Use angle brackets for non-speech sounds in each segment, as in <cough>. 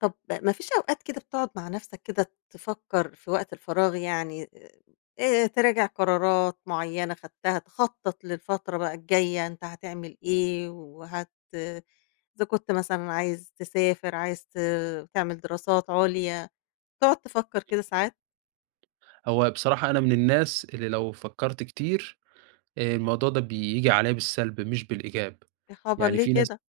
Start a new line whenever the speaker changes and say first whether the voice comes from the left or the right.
left: طَب ما فيش أوقات كده بتقعد مع نفسك كده تفكر في وقت الفراغ يعني، آآ تراجع قرارات مُعيّنة خدتها، تخطّط للفترة بقى الجاية، أنت هتعمل إيه، وهت إذا كنت مثلًا عايز تسافر، عايز ت تعمِل دراسات عُليا، تقعد تفكّر كده ساعات؟
right: هو بصراحة أنا من الناس اللي لو فكَرت كتير، آآ الموضوع ده بييجي عليّا بالسلب مش بالإيجاب،
left: يا خبر!
right: يعني
left: ليه
right: في ناس
left: كده؟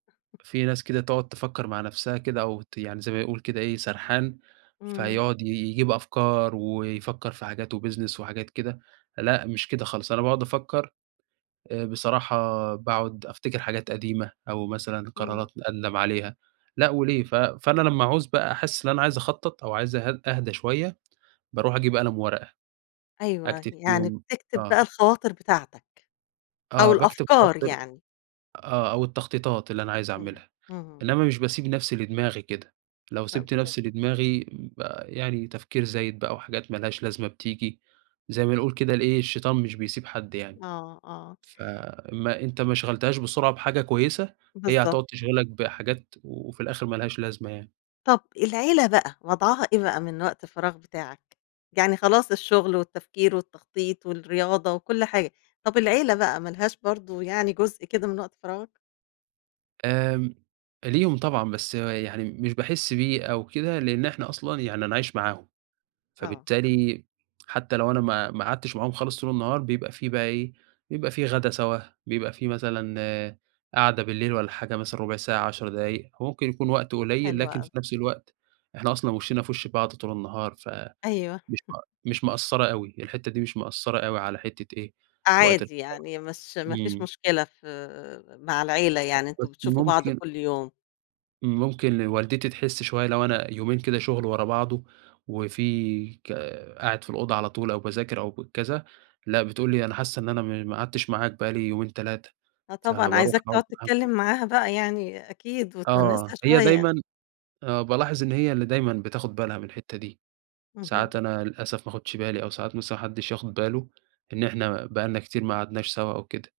right: في ناس كده تقعد تفكر مع نفسها كده، أو ت يعني زي ما يقول كده إيه سرحان،
left: إمم.
right: فيقعد ي يجيب أفكار، ويفكر في حاجات وبيزنس وحاجات كده، لأ، مش كده خالص، أنا باقعد أفكر آآ بصراحة باقعد أفتكر حاجات قديمة، أو مثلًا
left: إمم.
right: قرارات أندم عليها لأ، وليه، ف فأنا لمّا أعوز بقى أحِسّ إن أنا عايز أخطط أو عايز أهد أهدى شوية، باروح أجيب قلم وورقة،
left: أيوه، أي
right: أكتب
left: يعني
right: فيهم
left: بتكتب
right: آه.
left: بقى الخواطر بتاعتك، أو
right: آه، باكتب
left: الأفكار
right: خواطر
left: يعني.
right: آه، أو التّخطيطات اللي أنا عايز
left: امم،
right: أعملها،
left: اهم.
right: إنّما مش باسيب نفسي لدماغي كده، لو سِبت
left: <unintelligible>
right: نفسي لدماغي ب يعني تفكير زايد بقى أو حاجات ما لهاش لازمة بتيجي، زي ما نقول كده لإيه الشيطان مش بيسيب حد يعني،
left: آه، آه.
right: ف ما أنت ما شغلتهاش بسرعة بحاجة كويسة، هي
left: بالضبط.
right: هتقعد تِشغلك بحاجات و وفي الآخر ما لهاش لازمة يعني.
left: طب العيلة بقى، وضعها إيه بقى من وقت الفراغ بتاعك؟ يعني خلاص الشُّغل والتّفكير والتّخطيط والرياضة وكُلّ حاجة، طب العيلة بقى ما لهاش برضه يعني جزء كده من وقت فراغك؟
right: آمم، ليهم طبعًا بس يعني مش باحِسّ بيه أو كده، لإن إحنا أصلًا يعني أنا عايش معاهم،
left: آه.
right: فبالتالي حتى لو أنا ما ما أقعدتش معاهم خالص طول النهار، بيبقى في بقى إيه، بيبقى في غدا سوا، بيبقى في مثلًا قعدة بالليل والّا حاجة مثلًا ربُع ساعة، 10 دقايق، هو ممكن يكون وقت قليل،
left: حلو
right: لكن في
left: أوي.
right: نفس الوقت إحنا أصلًا وِشِّنَا في وِشّ بعض طول النهار، ف
left: أيوه.
right: مش
left: <chuckles>
right: ما مش مأثرة أوي، الحِتّه دي مش مأثرة أوي على حِتّة إيه وقت <unintelligible>
left: عادي يعني مش ما فيش
right: إمم.
left: مشكلة في مع العيلة
right: أ
left: يعني، أنتم
right: بس
left: بتشوفوا بعض
right: ممكن
left: كُلّ يوم.
right: ممكن والدتي تحِسّ شوية لو أنا يومين كده شُغل ورا بعضُه، وفي ك قاعد في الأوضة على طول أو باذاكر أو ك كذا، لأ، بتقول لي أنا حاسّة إن أنا م ما قعدتش معاك بقى لي يومين، 3
left: آه، طبعًا
right: فباروح
left: عايزاك
right: أقعد
left: تقعد
right: معاهم ط
left: تتكلم معاها بقى يعني أكيد،
right: آه،
left: وتِوَنِّسها
right: هي
left: شوية.
right: دايمًا آه، بالاحظ إن هي اللي دايمًا بتاخد بالها من الحِتّة دي،
left: اهم.
right: ساعات أنا للأسف ما آخُدش بالي، أو ساعات مثلًا ما حدش ياخد بالُه، إن إحنا بقى لنا كتير ما قعدناش سوا أو كده.